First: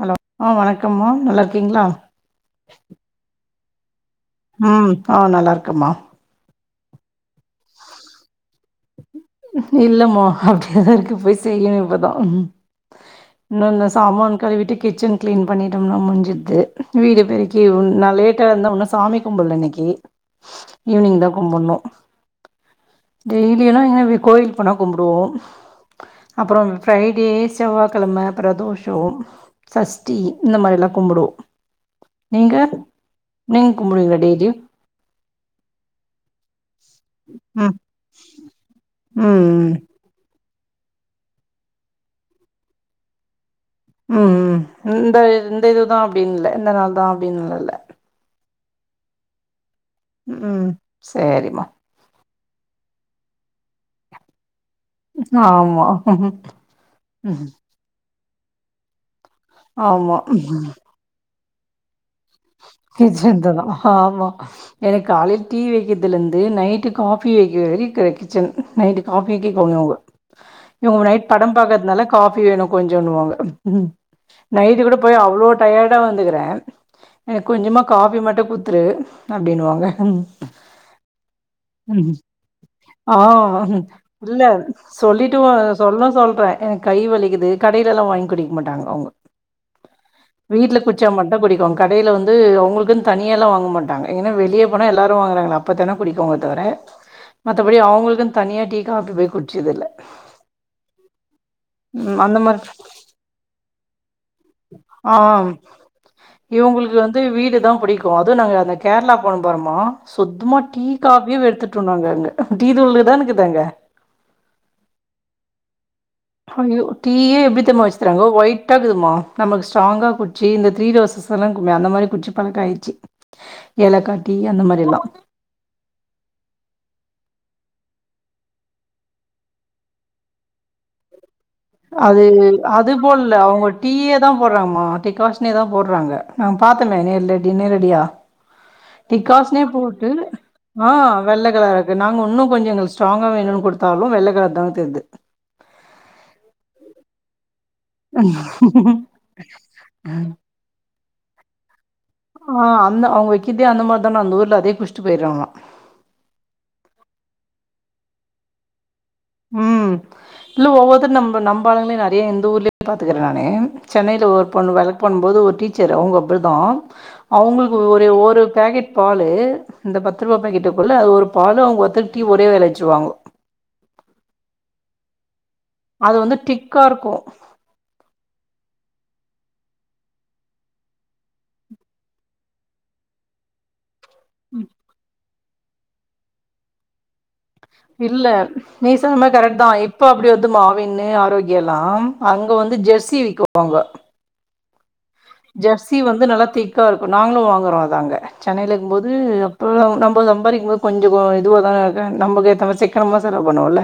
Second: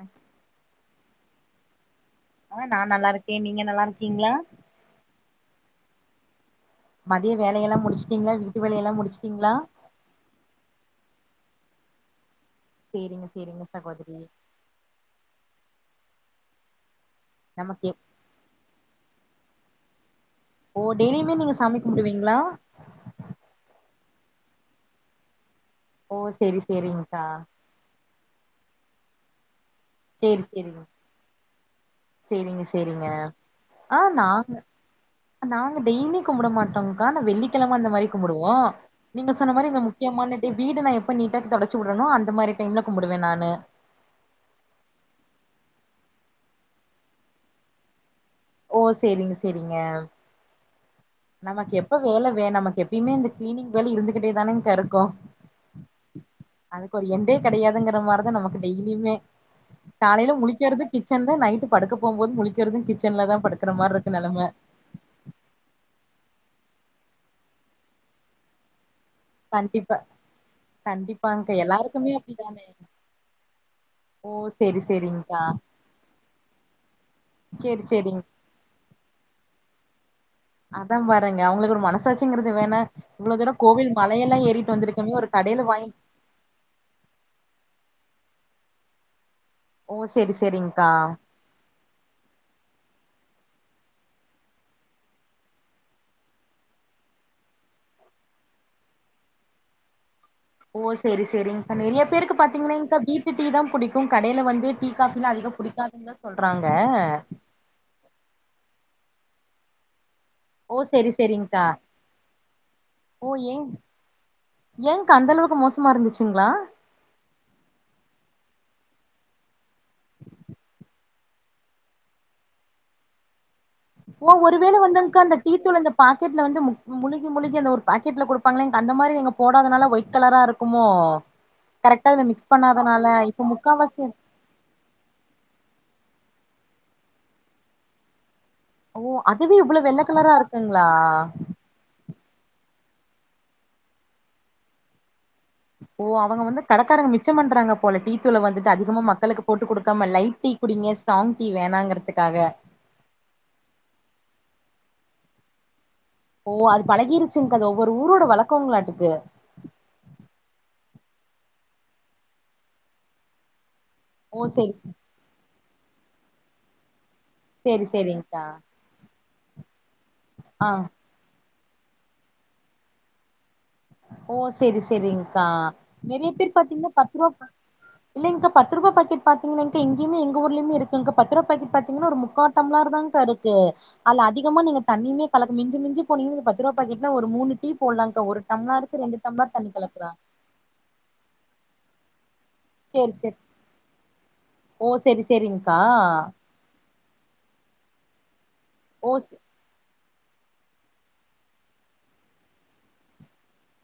Hello ஆ வணக்கம்மா நல்லாருக்கீங்ளா ஆ நா நல்லாருக்கே நீங்க நல்லாருக்கீங்ளா ம் பா நல்லாருக்கம்மா மதிய வேலையெல்லா முடிச்சுட்டீங்ளா வீட்டு வேலையெல்லா முடிச்சுட்டீங்ளா இல்லமா அப்ட் டின்னர்க்கு போய் செய்யனு இப்பதா சேரிங்க சேரிங்க இன்னோ இந்த சகோதரி சாமான் கழுவிட்டு கிச்சன் கிளீன் பண்ணிட்டோம்னா முஞ்சுது வீடு பெரிக் கி நமக்கு எப் நா லேட்டா எழுந்த உன்னோ சாமி கும்பில்ல இன்னைக்கி ஈவ்னிங் தா கும்முண்ணோ ளா டெய்லி எல்லா எங்க கோயில்க் போனா கும்புடுவோ ஓ செரி செரிங்க்கா செவ்வாக்கெழம பிரதோஷம் சஷ்டி சேரி இந்த சேரிங்க மாரில்லா கும்புடுவோ நீங்க சேரிங்க சேரிங்க நீங்க ஆ கும்புடுவீங்ளா டெய்லி நாங்க நாங்க டெய்லியு கும்புட மாட்டங்க்கா நா வெள்ளிக்கெழம ம் அந்த மாரி கும்புடுவோ நீங்க ம் சொன்ன மாரி ம் இந்த முக்கியமான டே வீடு நா எப்ப நீட்டா தொடச்சி உட்றனோ அந்த மாரி டைம்ல கும்புடுவ நானு ம் ம் இந்த இந்த இதுதா அப்டின் இல்ல இந்த நாள் தா அப்டின்லா இல்ல ஓ செரிங்க செரிங்க ம் ம் சேரிம்மா நமக்கு எப்ப வேலவே நமக்கு எப்பயுமே இந்த கிளீனிங் வேல இருந்துகிட்டே தானேங்க்கா இருக் க்கோ ஆமா அதுக்கு ஒரு எண்டே கெடயாத் துங்கிற மாரி தா நமக்கு டெய்லியுமே ஆமா காலையில முழிக்கிறது கிச்சன்ல நைட்டு படுக்க போம் போது முழிக்கிறது கிச்சன்ல தா கிச்சன்தா படுக்கற மார்ருக்கு ஆமா நெலம எனக்கு காலையில் டீ வைக்கிறதுலந்து நைட்டு காஃபி வைக்கற வரை கா கிச் கிச்சன் நைட்டு காபி டீ கேட்குறங்க கண்டிப்பா இவுங்க நைட் கண்டிப்பாங்க்கா படம் பாக்கறதுனால எல்லாருக்குமே காபி வேணும அப்டிதானே கொஞ்சனு வாங்க ம் ஓ செரி நைட் கூட போயி செரிங்க்கா அவ்வளோ டயடா வந்துருக்குறே எனக்கு கொஞ்சமா செரி காபி செரிங் மட்டு குடுத்துரு அப்புடின்வாங்க ம் அதா பாருங்க அவுங்களுக்கு ஒரு மனசாச்சிங்கிறது வேணா ஆ இவ்வளவு தூர கோவில் மலையெல்லா இல்ல ஏறிட்டு வந்திரு சொல்லிட்டு சொல்லுனு சொல்றே என் கை வலிக்குது கடையில எல்லா வாங்கி குடிக்க மாட்டாங்க அவுங்க ஓ செரி வீட்ல செரிங்க்கா குடிச்சா மட்டு குடிப்பங் கடையில வந்து அவுங்களுக்குன்னு தனியல்லா வாங்க மாட்டாங்க ஏங்கனா வெளியே போனா எல்லோரு வாங்கறாங்கள அப்ப தானே குடிப்பங்க தவிர மத்தபடி அவுங்களுக்கு தனியா டீ காபி போயி குடிச்சது இல்ல ஓ சேரி சேரிங்க நெறைய ம் பேருக்கு அந்த மாரி பாத்தீங்கன்னாக்கா இ்ந்த வீட்டு டீ தா புடிக்கு கடையில வந் து டீ ஆ காபிலா அதிக பிடிக்காதுன்னு தா சொல்றாங்க இவுங்களுக்கு வந்து வீடு தா பிடிக் அது நாங்க அந்த கேரளா போண பாருமா சுத்தமா ஓ டீ செரி காபியே செரிங்க்கா வெறுத்துட்டே நாங்க அங்க டீ தூள் தா இருக்குது அங்க எங்கா அந்தளவுக்கு மோச ம இருந்துச்சுங்களா ஐயோ டீ ஏ எப்புடி தெரிம்ம வச்சிருறாங்க ஒயிட்டாக இருகுதுமா நமக்கு ஸ்ட்ராங்காக குடிச்சு இந்த த்ரீ ரோஸ்சுல்லா இருக்குமே அந்த மாறி குடிச்சு பழக்க ஆயிருச்சு ஓ ஏலக்காட்டி அந்த ஒருவேள மாறி எல்லா வந்துங்க்கா அந்த டீ தூள் அந்த பாக்கெட்ல வந்து முக் முழுகி முழுகி அந்த ஒரு பாக்கெட்டில கொடுப்பாங்களா க்கா அந்த மாறி எங்க போடாதனால ஒயிட் கலரா இரு க்குமோ அது அது போல இப்ப அவுங்க முக்காவாசி டீயே தா போறாங்கே டிகாஷனே தா போடுறாங்க நா பாத்தனே நேரல நேரடியா ஓ அதுவே டிக்காஸ்ன இவ்ளோ வெள்ள போட்டு கலரா இருக்குங்களா ஆ வெள்ளை கலரு நாங்க ஊன்னு கொஞ்ச எங்களுக்கு ஸ்ட்ராங்கா வேணும்னு கொடுத்தாலு வெள்ளைகலரு தா தெரிது ஓ அவுங்க வந்து கடைக்காரங்க மிச்ச பண்றாங்க போல டீ தூளை வந்துட்டு அதிகமா மக்களுக்கு போட்டு கொடுக்காம லைட் டீ குடிங்க ஸ்ராங் டீ வேணாங்கற ஆ அந்த அவுங்க வைக்கிறதே அந்த மாதிரி தானே அந்த ஊர்ல அதே குடிச்சிட்டு போயிருவாங்க ஓ அது பழகிருச்சுங் க்கா அது ஒவ்வொரு ஊரோட வழக்கங்களாட்டுக்கு ம் இல்ல ஒவ்வொருத்தரு நம்ம நம்ப ஆளுங்களையு நெறைய இந்த ஊர்லயு பாத்துக்குறே நானு சென்னையில்ல ஒரு ஓ செரி பொண்ணு வேலைக்கு ஒர்க் பண்ணு போது ஒரு டீச்சர் அவுங்க அப்புடி தா அவுங்களுக்கு செரி ஒரு ஒரு செரிங்க்கா பாக்கெட் பாலு இந்த பத்து ரூபா பாக்கெட்டு ஆ இருக்குமுள்ள அது ஒரு பாலு அவுங்க ஒத்தா டீ ஒரே வேலை வச்சுருவாங்க ஓ சேரி சேரிங்கா அது வந்து டிக்கா இருக்கும் இல்லங்க்கா பத்துரூபா பாக்கெட் பாத்தீங்கின்னா க்கா இங்கயுமே எங்க ஊர்லயுமே இருக்குங்கா பத்து ரூபா பாக்கெட் பாத்தீங்கன்னா ஒரு முக்கா டம்ளர் தா ங்கா இருக் ஏன் அதுல அதிகமா நீங்க தண்ணியுமே கலக்கு மிஞ்சி மிஞ்சி போனீங்கன்னா பத்து ரூபா பாக்கெட்ல ஒரு மூணு டீ போட்லாங்கா இல்ல ஒரு நீ டம்ளாருக்கு ரெண்டு சொன்னது டம்ளார் கரெக்ட் தா தண்ணி இப்ப கலக்குறா அப்புடி வருது ஆவின் ஆரோக்யா எல்லா அங்க வந்து சேரி ஜெர்சி சேரி விக்கு வாங்க ஓ சேரி சேரி ஜெர்சி வந்து நல்லா திக்கா இருக்கு நாங்களு வாங்குறோ அத அங்க சென்னையில இருக்கு போது ஓ இப்போ நம்ம சம்பாரிக்கு போது கொஞ்ச இதுவாக தானே இருக்கே நம்மக்கு ஏத்த மாறி சிக்கனமா செலவு பண்ணுவும்ல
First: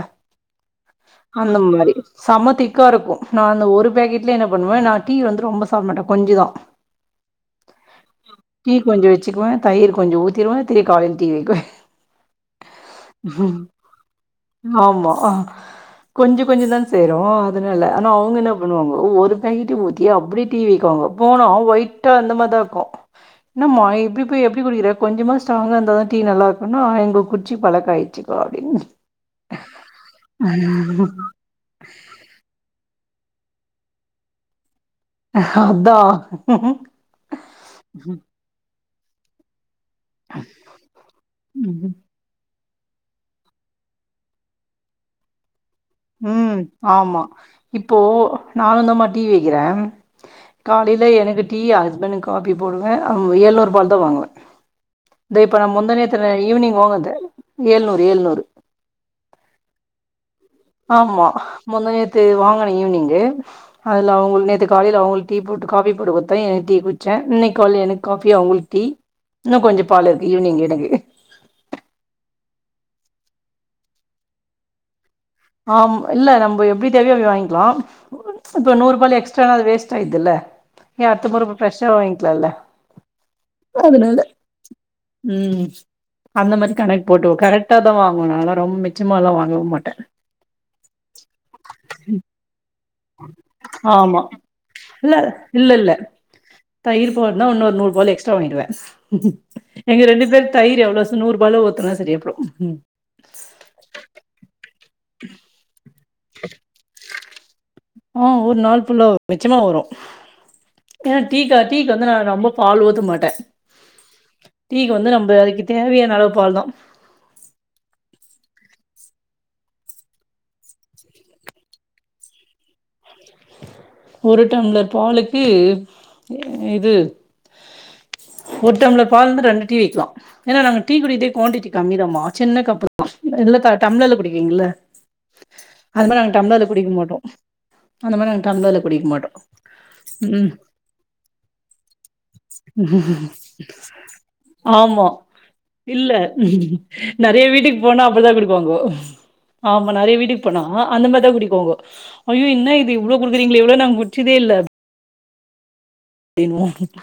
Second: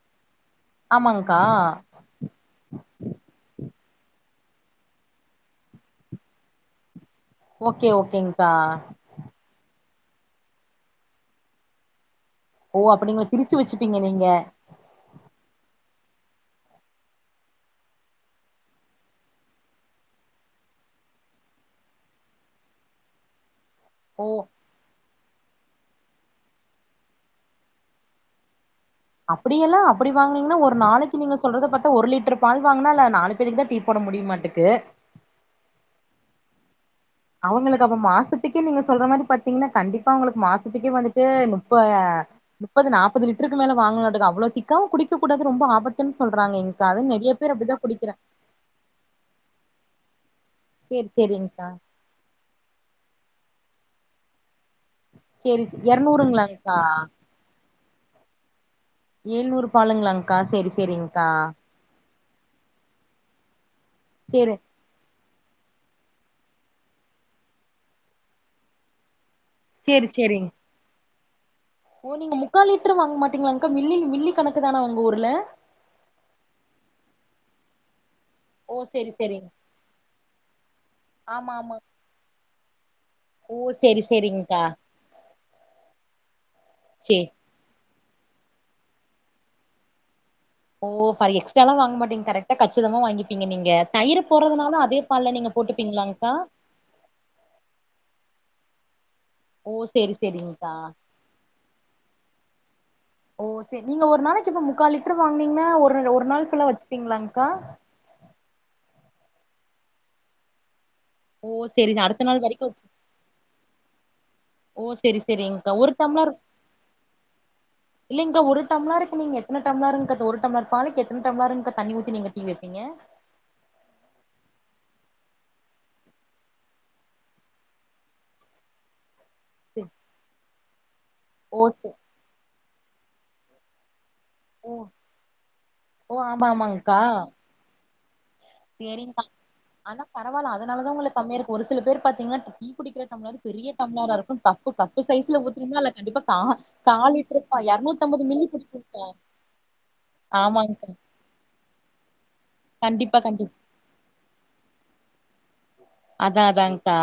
ஆமாங்க்கா அந்த மாறி செம திக்கா இருக்கும் நா அந்த ஒரு பாக்கெட்லயே என்ன பண்ணுவே நா டீ வந்து ரொம்ப சாப்பட மாட்டே கொஞ்சுதா ஓகே ஓகேங்க்கா டீ கொஞ்சம் வச்சிக்குவே தயிர் கொஞ்சம் ஊத்திடுவே திரி காலையில டீ வக்கிவன் ஓ அப்டிங்களா பிரிச்சி வச்சிப்பீங்க நீங்க ஆமா ஆ கொஞ்சம் கொஞ்சம் தான் சேரும் அதனால ஆனா அவுங்க என்ன பண்ணுவாங்கோ ஒரு பேக்கெட்டு ஊத்தி அப்டே டீ ட்டுவாங்கோ போனா ஒய்ட்டா அந்த மாரி தா இருக்கும் இன்னாமா இப்டி ஓ போயி எப்டி குடிக்கிற கொஞ்சமா ஸ்ட்டாங்க இருந்தா தா டீ நல்லா இருக்குன்னு இங்க குடிச்சி பழக்க ஆயிச்சிக்கா அப்டின் அப்டியலாம் அப்டி வாங்கனீங்கன்னா ஒரு நாளைக்கு நீங்க சொல்றத பாத்தா ஒரு லிட்டர் பால் வாங்கனா அல்ல நாலு பேருக்கு தான் டீ போட முடியமாட்டேக்கு அதான் அவங்களுக்கு அப்ப மாசத்துக்கே நீங்க சொல்ற மாரி பாத்தீங்கன்னா கண்டிப் பா உங்களுக்கு மாசத்துக்கே வந்துட்டு முப்ப ம் முப்பது நாப்பது லிட்டருக்கு மேல வாங்கும்னும்டக்கு அவ்ளோ திக்காவு குடிக்க கூடாது ரொம்ப ஆபத் ம் ஆமா இப்போ குடிக்கிறே நானுந்தாமா டீ வைக்கிறன் காலையில சேரி எனக்கு டீ சேரிங்க்கா ஹஸ்பண்டக்கு காப்பி போடுவன் ம் ஏழுநூறுபால் தா வாங்குவேன் தே இப்ப சேரி நா முந்தாநேத்து ஈவினிங் எரநூறுங்களாங்க்கா வாங்கனது ஏழுநூறு ஏழுநூறு எழுநூறு பாலுங்களாக்கா சேரி சேரிங்க்கா ஆமா முந்தாநேத்து வாங்கன ஈவினிங்கு அதுல அவுங்க சேரி நேத்து காலையில அவுங்களுக்கு டீ போட்டு காஃபி போட்டு குத்தன் எனக்கு டீ குடிச்சன் இன்னைக்கு கால்ல எனக்கு காஃபி அவுங்களுக்கு டீ இன்னும் கொஞ்சம் சேரி பால் இருக்கு சேரிங் ஈவினிங் எனக்கு ஓ நீங்க முக்கால் லிட்டர் வாங்க மாட்டீங்களக்கா மில்லி மில்லி கணக்கு தானா உங்க ஊர்ல ஆம் இல்ல நம்ப எப்டி தேவையோ அப்டி வாங்கிக்கலாம் இப்போ ஓ சேரி நூறுபால் சேரிங் எக்ஸ்ட்னா அது வேஸ்ட் ஆயிருதுல்ல ஏன் அடுத்த முற ஆமா ஆமா ப்ரஷா வாங்கிக்கலாம்ல்ல ஓ சேரி அதனால சேரிங்க்கா ம் அந்த மாரி கணக்கு சேரி போட்டுவோம் கரெட் டாதான் வாங்குவேன் நாலா ரொம்ப மிச்சமாலா வாங்கவும் மாட்ட ஓ பாரி எக்ஸ்டால்லாம் வாங்க மாட்டிங்க கரெட்டா கச் சிதமா வாங்கிப்பீங்க நீங்க ஆமா தயிரு போறதுனால அதே பால்ல நீங்க போட்டுப்பீங்களாங்க்கா தயிரு போறனா இன்னொரு நூறுபால் எக்ஸ்ட்ரா வாங்கிடுவன் ஓ எங்க சேரி ரெண்டு பேர் சேரிங்க்கா தயிர் எவ்ளோ ச நூறு ரூபால்ல ஊத்தனா சரி போயிரும் ஓ செரி நீங்க ஒரு நாளைக்கு இப்ப முக்கால் லிட்டரு வாங்கனீங்கன்னா ஒரு ஒரு நாள் ஃபுல்லா வச்சிப்பீங்களாங்க்கா ம் ஒரு நாள் ஃபுல்லா மிச்சமா வரும் ஏனா ஓ டீக்கா டீக்கா சேரி வந்து அடுத்த நான் நாள் ரொம்ப வரைக்கு பால் வச்சு ஊத்த மாட்டன் ஓ டீக்கு வந்து சேரி நம்ப அதுக்கு சேரிங்க்கா ஒரு தேவையான அளவு பால்தா இல்லங்க்கா ஒரு டம்ளாருக்கு நீங்க எத்தன டம்ளாருங்க்கா இப்ப ஒரு டம்ளார் பாலுக்கு எத்தன டம்ளாருங்க்கா தண்ணி ஊத்தி நீங்க டீ வைப்பீங்க ஒரு டம்ளர் பாலுக்கு இது ஒரு டம்ளர் பால் வந்துட்டு ரெண்டு டீ வைக்கலாம் ஏன்னா நாங்க டீ குடிக்கதே ஓ குவாண்டிட்டி சரி. கம்மிதாமா சின்ன கப்பு இல்லக்கா டம்ளார்ல குடிக்கிங்க இல்ல ஓ அது ஓ மாரி நாங்க ஆமா டம்ளார்ல குடிக்க ஆமாங்க்கா மாட்டோம் அந்த மாரி நாங்க டம்ளார்ல குடிக்க சேரிங் மாட்டோம் ஆனா பரவாயில்ல அதனால தா உங்களுக்கு கம்மியா இருக்கு ஒரு சில பேர் பாத்தீங்கன்னா டீ குடிக்கிற டம்ளாரு பெரிய டம்ளாரா இருக் கும் கப்பு கப்பு ஆமா சைஸ்ல ஊத்துன்னா இல்ல கண்டிப்பா கா காலிட்டரு நெறைய பா வீட்டுக்கு போனா எரநூத்தம்பது அப்டிதா மில்லி குடிப்பாங்கோ குடுத்துருப்பன் ஆமா நறையா வீட்டுக்கு போனா அந்த மாதிரிதா குடிக்குவாங்கோ ஐயோ என்ன இது இவ்ளோ கண்டிப்பா கண்டிப் குடுக்குறீங்களே இவ்ளோ நாங்க குடுச்சதே இல்ல அதான் அப்டின்னுவோ அதான்க்கா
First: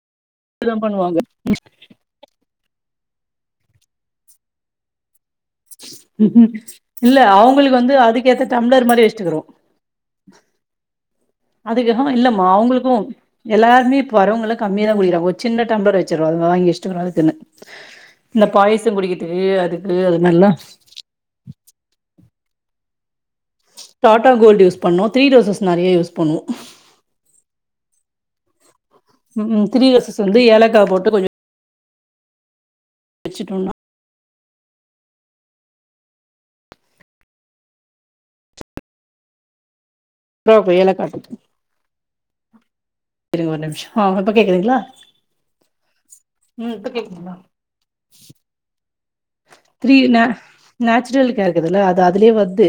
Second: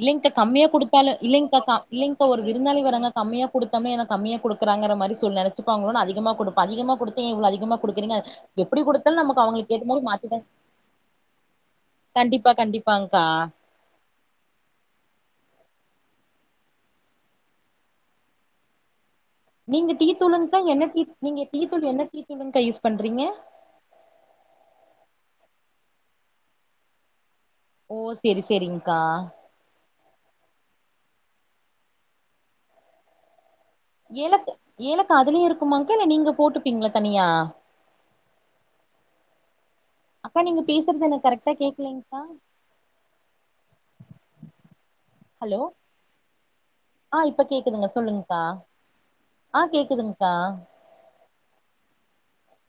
இல்லைங்க்கா கம்மியா அப்டிதா குடுத்தாலும் பண்ணுவாங்க இல்லைங்க க இல்லிங்கப்ப ஒரு விருந்தாளி வராங்க கம்மியா குடுத்தமே ஏனா கம்மியா குடுக்குறாங்கிற மாரி சூழ்நெல சிப்பாங்களோனு அதிகமா குடுப்போ அதிகமா இல்ல குடுத்து ஏன் இவ்ளோ அதிகமா அவங்களுக்கு வந்து குடுக்குறீங்க அதுக்கேத்த எப்டி டம்ளர் மாரி குடுத்தாலு வச்சுட்டுக்குறோ நமக்கு அவுங்களுக் என்னமோ ஒரு மாத்தி மாத்தி அதுக்கக இல்லம் அவுங்களுக்கு கண்டிப்பாங்க்கா எல்லாருமே வரவுங்களா கம்மியா தா குடிக்கராங்க ஒரு சின்ன டம்லர வச்சிருவாங்க அது வாங்கி இஷ்ட கணக்கா தின்னு இந்த பாய்சங் குடிக்கதுக்கு நீங்க அதுக்கு டீ அது நல்லா தூளுங்க்கா என்ன டீ நீங்க டீத்தூள் என்ன டீத்தூளுங்கக்கா யூஸ் பண்றீங்க டாட்டா கோல்டு யூஸ் பண்ணுவோ த்ரீ ரோசஸ் நறையா யூஸ் பண்ணுவோ ஓ செரி செரிங்க்கா ம் த்ரீ ரோசஸ் வந்து ஏலக்கா போட்டு கொஞ்சோ வச்சுட்டோண்ணா ஏலக்கு ஏலக்கா அதுலயே இருக்குமாங்கா இல்ல நீங்க போட்டுப்பீங்களா தனியா அக்கா நீங்க ஏலக்கா பேசுறது எனக்கு கரெட்டா கேக்கலைங்க்கா இருங்க ஒரு நிம்ஷோ ஆ இப்ப கேக்குதுங்களா ஹலோ ஆ இப்ப கேக்குதுங்க சொல்லுங்கக்கா த்ரீன்ன நேச்சுரலுக்கா இருக்குதுல்ல அது அதுலயே வர்து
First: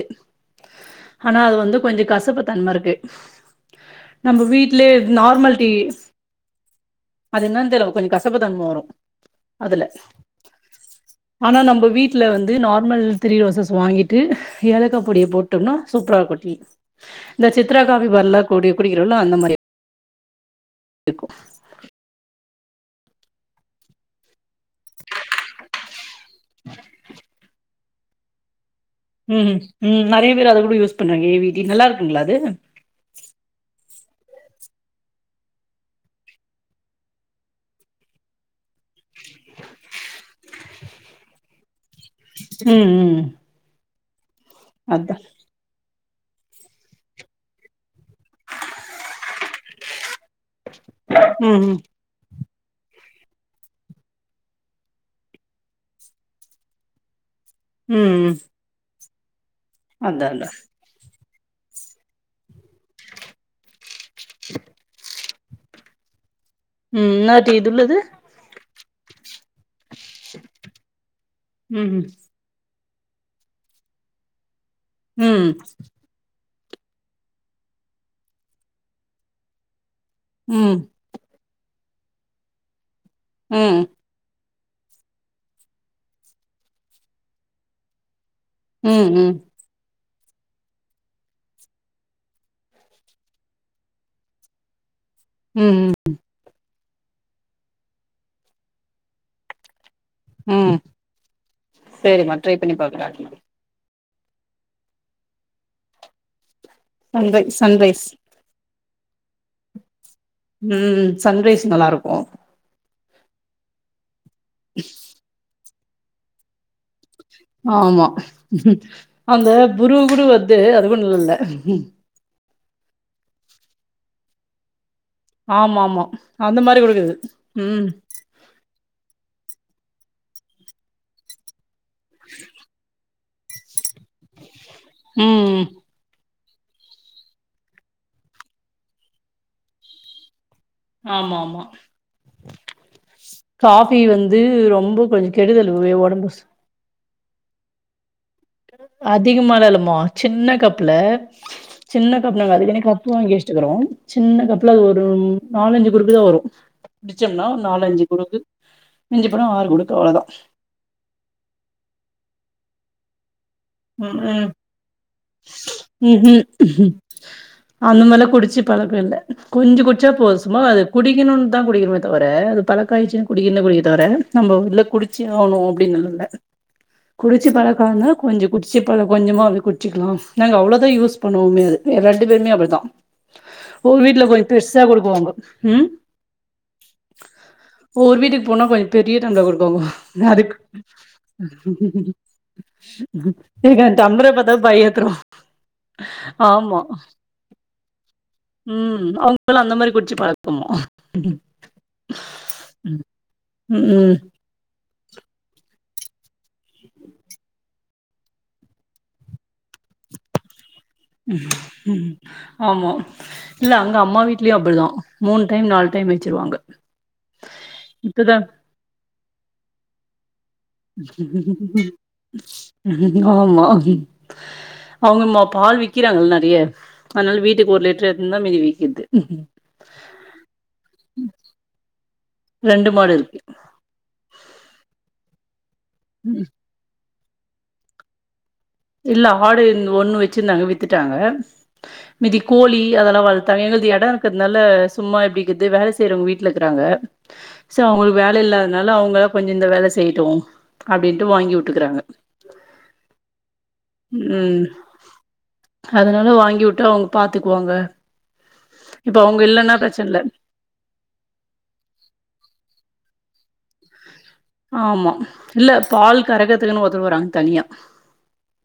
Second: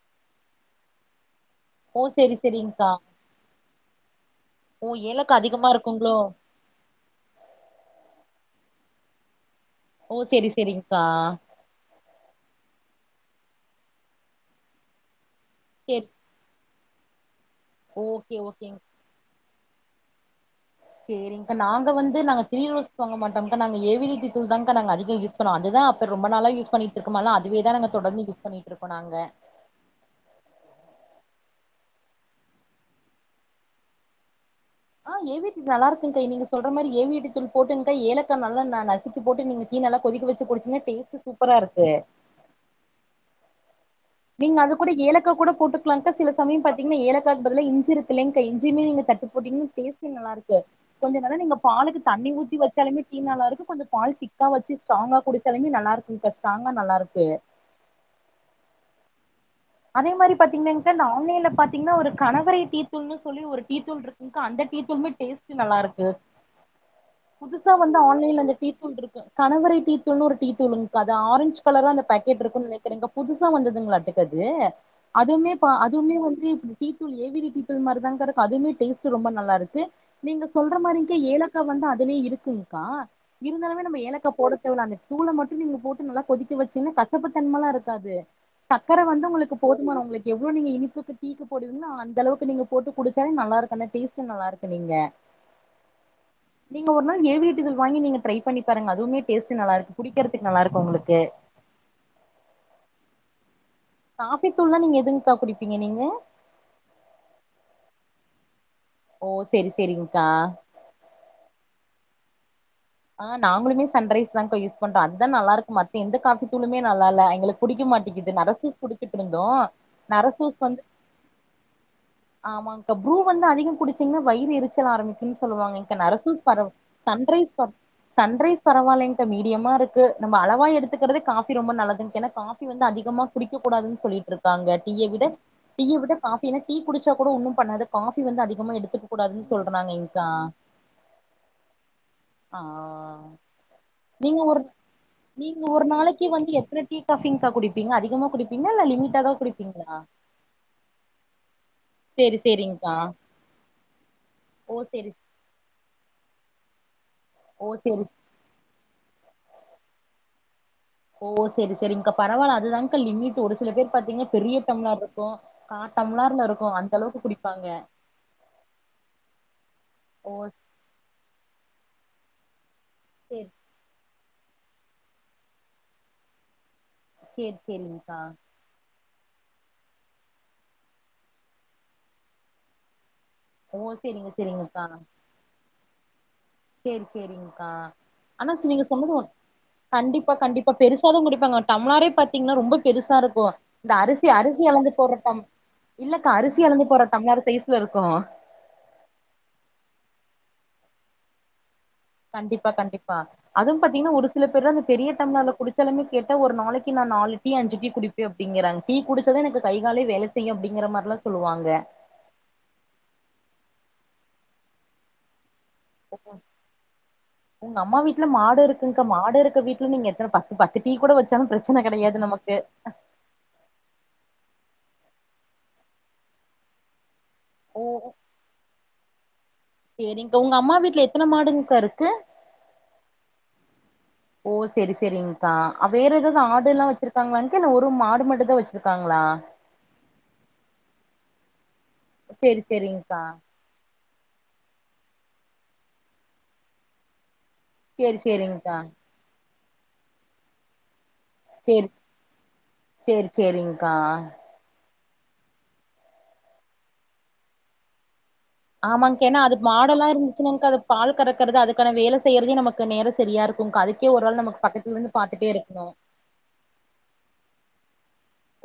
ஆனா அது வந்து ஓ கொஞ்சோ செரி கஷப்புத்தன்ம செரிங்க்கா இருக்கு நம்ம ஓ வீட்லயே ஏலக்கா நார்மல் அதிகமா டீ இருக்குங்களோ அது என்னனு தெரியல கொஞ்சோ கசப்புத்தன்ம வரும் அதுல ஓ செரி செரி்ங்க்கா ஆனா நம்ப வீட்டுல வந்து நார்மல் த்ரீ ரோசஸ் வாங்கிட்டு ஏலக்கா பொடியை போட் டுனா செரி சூப்பரா இருக்கு டீ இந்த சித்ரா காபி ஓகே பார்ல குடி ஓகேங் குடிக்குறல்ல அந்த மாரியே சேரிங்க்கா நாங்க வந்து நாங்க த்ரீ ரோஸ் வாங்க மாட்டோங்க்கா நாங்க ஏவிடி டீத் தூளுதாங்க்கா நாங்க அதிகோ யூஸ் பண்ணுவோ அதுதா அப்ப ரொம்ப நாளா யூஸ் பண்ணிட்டு இருக்கமாலா அதுவே தா நாங்க தொடர்ந்து யூஸ் பண்ணிட்டு இருக்கோ நாங்க ம் ம் நறையா பேரு அத கூட யூஸ் பண்ணுறாங்க ஏ வி டி நல்லா இருக்குங்களா அது ஆ ஏ வி டி நல்லா இருக்குங்கா நீங்க சொல்ற மாதிரி ஏ வி டி தூள் போட்டுங்க்கா ஏலக்கா நல்லா நா நசு க்கிபோட்டு நீங்க டீ நல்லா கொதிக்க வச்சு குடிச்சீங்கன்னா டேஸ்ட்டு சூப்பரா இருக்கு ம் ம் நீங்க அது கூட அதா ஏலக்கா கூட போட்டு சில சமயம் பாத்தீங்கன்னா ஏலக்காக்கு பதிலா இ்ஞ்சி இருக்கு இல்லைங்க்கா இஞ்சிமே நீங்க தட்டு போட்டிங்கனா டேஸ்ட் கு நல்லா இருக்கு கொஞ்ச நாளா நீங்க ம் ம் பாலுக்கு தண்ணி ஊத்தி வச்சாலுமே டீ நல்லா இருக்கு கொஞ்சோ பால் திக்கா வச்சு ட்ராங்கா குடிச்சாலுமே நல்லா இருக்கு இப்ப ஸ்ட்ராங்கா நல்லா இருக்கு ம் ம் அதே அதா மாதிரி அதா பாத்தீங்கன்னாக்க இந்த ஆன்லைன்ல பாத்தீங்கன்னா ஒரு கணவரே டீ தூள்ன்னு சொல்லி ஒரு டீத்தூள் இருக் கு அந்த டீத்தூளுமே டேஸ்ட்டு நல்லா இருக்கு ம் என்னா டீ இது புதுசா வந்து உள்ளது ஆன்லைன்ல இந்த டீத் தூள் இருக்கு கணவரே டீத்தூள்னு ஒரு டீத்தூள் வந்துருக் அது ஆரஞ்ச் ம் கலர் அந்த பேக் கேட்டு இருக்குனு நெனைக்கிறீங்க புதுசா வந்ததுங்களா அட்டுக்கது ம் அதுவுமே ப அதுவுமே வந்து இப் டீதூள் ஏவிடி தூள் மாதிரிதான் அதுமேடேஸ் ரொம்ப நல்லா இரு நீ சொல்ற ம் மாதிரி இங்க ஏலக்கா வந்து அதுவே இருக்குங்க்கா ம் இருந்தாலுமே நம்ம ஏலக்கா போட தேவ இல்ல அந்த தூள மட்டும் நீங்க போட்டு நல்லா கொதிக்க வச்சீங்கன்னா கசப்புத்தன்ம எல்லா இருக்காது சர்க்கரை ம் வந்து ம் உங்களுக்கு போதும்மா உங்களுக்கு எவ்ளோ நீங்க இனிப்புக்கு டீத்தூள் போடுவீங்களோ அந்தளவுக்கு நீங்க போட்டு குடிச்சாலே நல்லா இருக்கு அந்த டேஸ்டு நல்லா இருக்கு சொன்னீங்க ம் ம் நீங்க ஒரு நாள் ஏ வி டி தல் வாங்கி நீங்க ட்ரை பண்ணி பாருங்க அதுவுமே டேஸ்ட் நல்லா இருக்கு குடிக்கிறதுக்கு நல்லா ம் இருக்கு உங்களுக்கு சேரிம்மா ட்ரை பண்ணி பாக்குறே காபி தூள்லா நீங்க எதுங்க்கா குடிப்பீங்க நீங்க சன்ரை சன்ரைஸ் ஓ சேரி சேரிங்க்கா ம் சன்ரைஸ் நல்லா இருக்கு ஆ நாளுமே சன் ரைஸ் தா யூஸ் பண்றோ அதுதா நல்லாக்கு மத்த எந்த காபி தூளுமே நல்லா இல்ல எங்களுக்கு புடிக்க ஆமா மாட்டேங்குது நரசூஸ் குடிச்சிட்டு இருந்தோ அந்த புரு கூரு நரசூஸ் வந்து அதுவு நல்லா இல்ல ஆமாங்க புரூ வந்து அதிக குச்சிங்கன்னா வயிறு எரிச்சல் ஆரம்பிச் அப்பின்னு சொல்லுவாங்க ஆமா இங்க ஆமா நரசூஸ் அந்த பரவோ மாரி குடுக்குது சன்ரைஸ் பப் ம் சன்ரைஸ் பரவாயில்ல இங்க மீடியமா இருக்கு நம்ம அளவா எடுக்கறதே காபி ரொம்ப நல்லது என காபி வந்து அதிகமா குடிக்க கூடாதுன்னு சொல்லிட்டு இருக்காங்க டீய விட ம் டீய விடக் காஃபினா டீ குடிச்சா கூட ஒன்னு பண்ணாது காஃபி வந்து அதிகமா எடுத்துக்க கூடாதுன்னு சொல்றாங்க இங்கா ஆமா ஆமா ஆ காஃபி நீங்க வந்து ஒரு ரொம்ப கொஞ்சோ நீங்க கெடுதல் ஒரு நாளைக்கு ஒடம்பு வந்து எத்தன டீ ஃபிங்கா குடிப்பீங்க அதிகமா குடிப்ப அதிகமால இல்லமா சின்ன கப்புல சின்ன சேரி கப் நாங்க அதினக்கு சேரிங்க்கா கப்பு வாங்கி வச்சிட்டுக்கிறோ சின்ன கப்ல ஓ அது சேரி ஒரும் நாலஞ்சு குறுப்பு தா வரு பிடிச்சோம்னா ஓ சேரி நாலஞ்சு குறுப்பு இஞ்ச போனா ஆறுமுடுக்க அவ்ளதா ஓ செரி செரிங்கா பரவில்ல அதுதாங்கா லிமிட் ஒரு சில பேர் பாத்தீங்னா ம் பெரிய டம்ளர் இருக்கு கா டம்ளர்ல இருக்கு ம்ஹூம் அந்த அளவுக்கு குடிப் அந்த மாறிலா குடிச்சு பழக்கோ இல் கொஞ்சு குடிச்சா ஓ போதுசும்மா அது குடிக்கணும்னு தா குடிக்கணுமே தவர அது பழக்காய்சச்சினா சேரி குடிக்கன்ன குடிக்க தவர நம்ம இல்ல குடிச்சி ஆவுனு அப்டினால்ல குடிச்சி சேரி பழக்காரன சேரிங்க்கா கொஞ்சோ குடிச் சிப்பழ கொஞ்சமா அப்டி குச்சிக்கிலா நாங்க அவ்ளோதா யூஸ் பண்ணோமே அது ரெண்டு பேருமே அப்டிதா ஓ ஒரு வீட்ல சேரிங்க கொஞ்ச பெருசா சேரிங்கக்கா குடுக்குவாங்க ம் சேரி சேரிங்கா ஒவ்வொரு வீட்டுக்கு ஆனா போனா நீங்க கொஞ்ச சொன்னது பெரிய ஒ டம்ளர் கொடுக்குவாங்க கண்டிப்பா அதுக்கு கண்டிப்பா பெருசாதா குடிப்பாங்க டம்ளரேப் பாத்தீங்னா ரொம்ப பெருசா இருக்கும் ஏங்க இந்த அரிசி டம்ளர பாத்தா அரிசி அழந்து பயந்துரு போடுற டம் இல்லக்கா அரிசி ஆமா அலந்து போற டம்ளர் சைஸ்ல இருக்கு ம் அவங்கள்ள அந்த மாரி குடிச்சி பழக்கமோ கண்டிப்பா கண்டிப்பா அதுவு ம் பாத்தீங்னா ம் ஒரு சிலப் பேரு பெரிய டம்ளர்ல குடிச்சாலே கேட்ட ஒரு நாளைக்கி நா அஞ்சி குடிப்ப அப்டிங்கிறாங்க குடிச்சாதா எனக்கு கை காலே வேல செய்யு அப்டிங்கிற மாற் எல்லா சொல்லுவாங்க ம் ஆமா இல்ல அங்க அம்மா வீட்லயு அப்டிதா மூனு டைம் நால் டைம் வச்சிருவாங்க இப்பதா ங்க மாடு இருக்க வீட்ல நீங்க எத்தன பத்து பத்து டீ கூட வச்சாலு பிரச்சன கெடையாது நமக்கு ஆமா அவங்க மா பால் விக்கிறாங்கள் நறைய அதனால வீட் டுக்கு ஒரு ஓ லிட்டர் எடுத்ந்தா இருந்தா மீதி விக்குது செரிங்க்கா உங்க அம்மா வீட்டல எத்தன மாடுங்கக்கா இருக்கு ரெண்டு மாடு இருக்கு ஓ செரி செரிங்க்கா வேற ஏதாவது ம். ஆடு எல்லா வச்சிருக்காங்கா இல்ல ஒரு ஆடு மட்டு தா வச்சி இல்ல ஆடு ஒன்னு வச்சிருந்தாங்க வித்துட்டாங்க மிதி செரி கோழி அதெல்லா செரிங்க்கா வள்த்தாங்க எங்களுக்கு எடோ இருக்குதுனால சும்மா எப்டிக்கு வேல செய்றவங்க வீட்ல இருக்குறாங்க சோ செரி அவுங்களுக்கு வேல செரிங்க்கா இல்லாதனால அவுங்க கொஞ்ச இந்த வேல செய்யட்டு அப்டின்ட்டு வாங்கி உட்டுக்குறாங்க சேரி செரிங்க்கா ம் அதனால வாங்கி உட்டா அவுங்க பாத்துக்வாங்க ஆமாங்க்கா ஏனா அது மாடெல்லா இருந்துச்சுன்னாங்க்கா அது பால் கறக்கறது அதுக்கான வேல செய்யறதே நமக்கு நேரோ சரியா இருக்குங்க்கா அதுக்கே ஒரு ஆள் நமக் ஆமா இல்ல பால் கறக்கற்துக்குனு ஒதவுறாங் தனியா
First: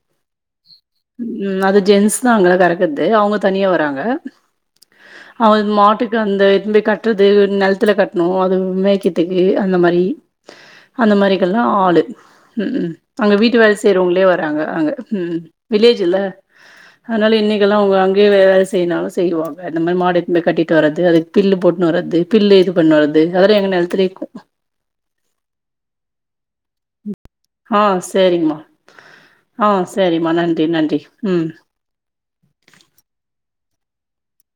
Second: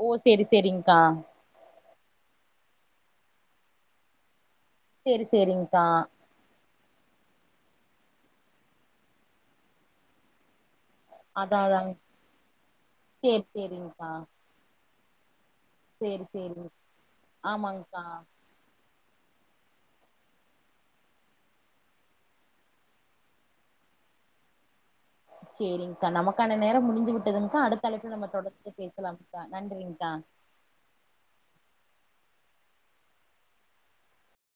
ஓ சேரி சேரிங்க்கா ம் அது ஜென்ஸ் தா அங்க கறக்கற்து அவுங்க தனியா வராங்க சேரி அவுங் சேரிங்க்கா மாட்டுக்கு வந்து இந்த கட் றது நெல்த்துல கட்ணு அது மேக்கிறத்துக்கு அந்த மாரி அந்த அதா மாரிக்கெல்லா அதாங் ஆளு ம் ம் அங்க சேரி வீட்டு வேல சேரிங்க்கா செய்றவங்ளே வராங்க அங்க ம் வில்லேஜ் இல்ல சேரி சேரிங் அதுனால இன்னைக்கெல்லா அவுங்க ஆமாங்க்கா அங்யே வேல செய்னாலு செய்வாங் அந்த மாரி மாடு இத்துன் கட்டீட் வரது அதுக் பில்லு போட்னு வரது பில்லு இது பண்ணு வரது அதெல்லா எங்க நெல்த்துலே இர்க்கு சேரிங்க்கா நமக் கான நேரம் முடிந்து விட்டதுங்க்கா ஆ அடுத்த அழைப்பில் நம்ம சேரிங்கம்மா தொடர்ந்து பேசலாம்க்கா ஆ நன்றிங்க்கா சேரிம்மா நன்றி நன்றி ம்